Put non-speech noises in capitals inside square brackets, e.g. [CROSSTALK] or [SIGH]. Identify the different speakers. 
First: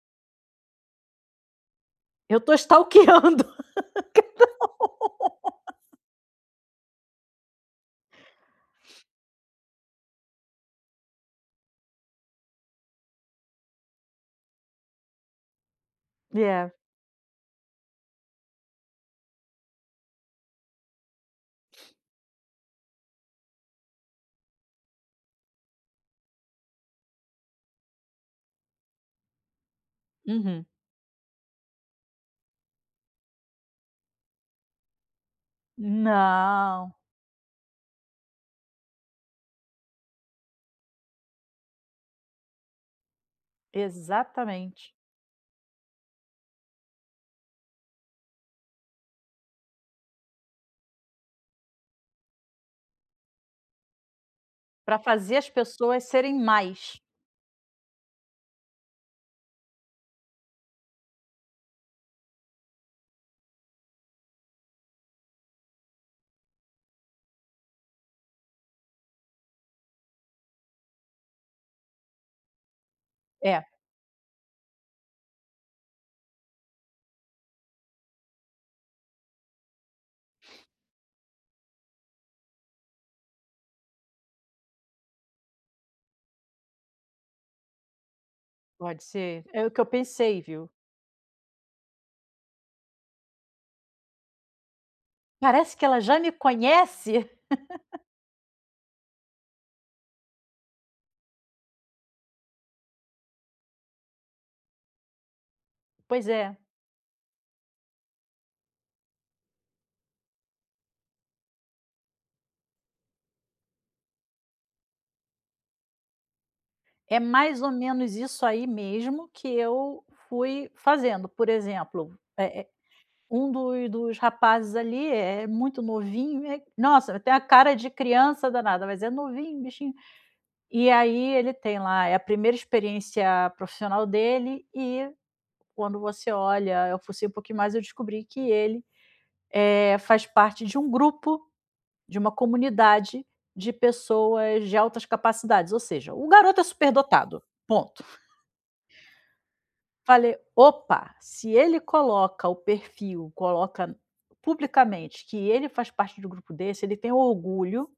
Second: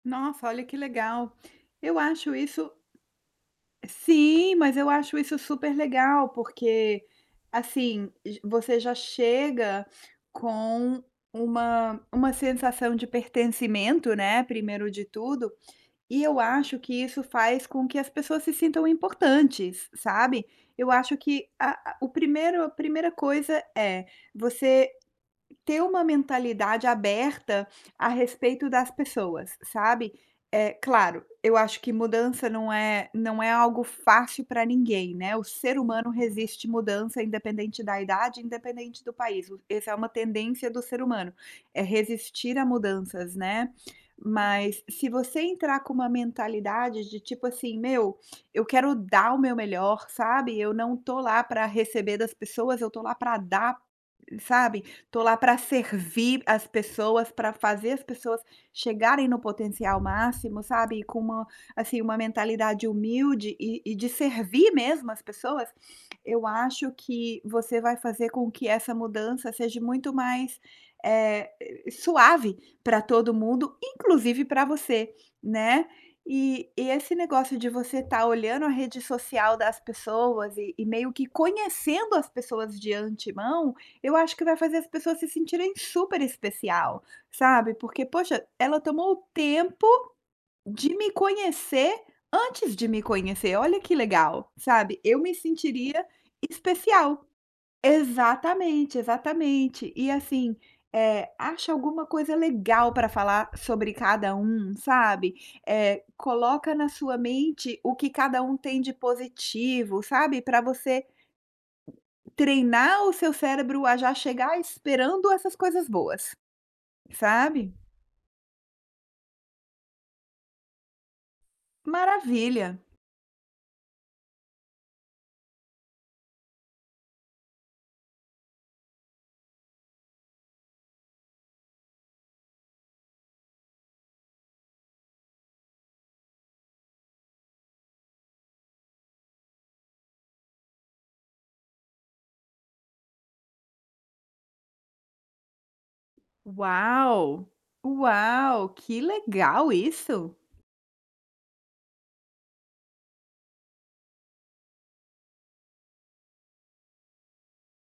Speaker 1: Nossa, olha, que legal! Eu acho
Speaker 2: Eu estou
Speaker 1: isso
Speaker 2: stalkeando cada um.
Speaker 1: Sim, mas eu acho isso super
Speaker 2: [LAUGHS]
Speaker 1: legal. Porque assim, você já chega com uma uma sensação de pertencimento, né, primeiro de tudo, e eu
Speaker 2: É.
Speaker 1: acho que isso faz com que as pessoas se sintam importantes, sabe. Eu acho que a a o primeiro a primeira coisa é você ter uma mentalidade aberta a respeito das pessoas, sabe.
Speaker 2: Uhum.
Speaker 1: É claro, eu acho que mudança não é não é algo fácil pra ninguém, né, o ser humano resiste
Speaker 2: Não.
Speaker 1: mudança independente da idade, independente do país, esse é uma tendência do ser humano, é resistir a mudanças, né. Mas,
Speaker 2: Exatamente.
Speaker 1: se você entrar com uma mentalidade de, tipo assim: "Meu, eu quero dar o meu melhor, sabe, eu não estou lá para receber das pessoas, eu estou lá para dar, sabe.
Speaker 2: Pra
Speaker 1: Estou lá
Speaker 2: fazer as
Speaker 1: para
Speaker 2: pessoas serem
Speaker 1: servir as
Speaker 2: mais.
Speaker 1: pessoas, pra fazer as pessoas chegarem no potencial máximo, sabe." E com uma assim, uma mentalidade humilde e e de servir mesmo as pessoas, eu acho que você vai fazer com que essa mudança seja muito mais, eh, suave para todo
Speaker 2: É.
Speaker 1: mundo, inclusive para você, né. E e esse negócio de você tá olhando a rede social das pessoas e e meio que conhecendo as pessoas de antemão, eu acho que vai fazer as pessoas se sentirem super especial, sabe. Porque: "Poxa, ela
Speaker 2: Pode
Speaker 1: tomou o
Speaker 2: ser. É o que eu
Speaker 1: tempo
Speaker 2: pensei, viu.
Speaker 1: de me conhecer antes de me conhecer! Olha que legal!" Sabe, eu me
Speaker 2: Parece que ela
Speaker 1: sentiria
Speaker 2: já me
Speaker 1: especial.
Speaker 2: conhece. [LAUGHS]
Speaker 1: Exatamente, exatamente. E, assim, eh, acha alguma coisa legal para falar sobre cada um, sabe, eh,
Speaker 2: Pois é.
Speaker 1: coloca na sua mente o que cada um tem de positivo, sabe, para você treinar o seu cérebro a já chegar esperando essas coisas boas,
Speaker 2: É mais ou
Speaker 1: sabe.
Speaker 2: menos isso aí mesmo que eu fui fazendo. Por exemplo, eh eh,
Speaker 1: Maravilha.
Speaker 2: um do dos rapazes ali é-é muito novinho, nossa, eh, tem a cara de criança danada, mas é novinho, bichinho. E aí, ele tem lá é a primeira experiência profissional dele e quando você olha eu fucei um pouquinho mais, eu descobri que ele, eh, faz parte de um grupo, de uma comunidade, de pessoas de altas capacidades, ou seja, o garoto é superdotado,
Speaker 1: Uau,
Speaker 2: ponto.
Speaker 1: uau, que legal isso!
Speaker 2: Falei:
Speaker 1: e
Speaker 2: "Opa, se ele coloca o perfil, coloca publicamente que ele faz parte de um grupo desse, ele tem orgulho"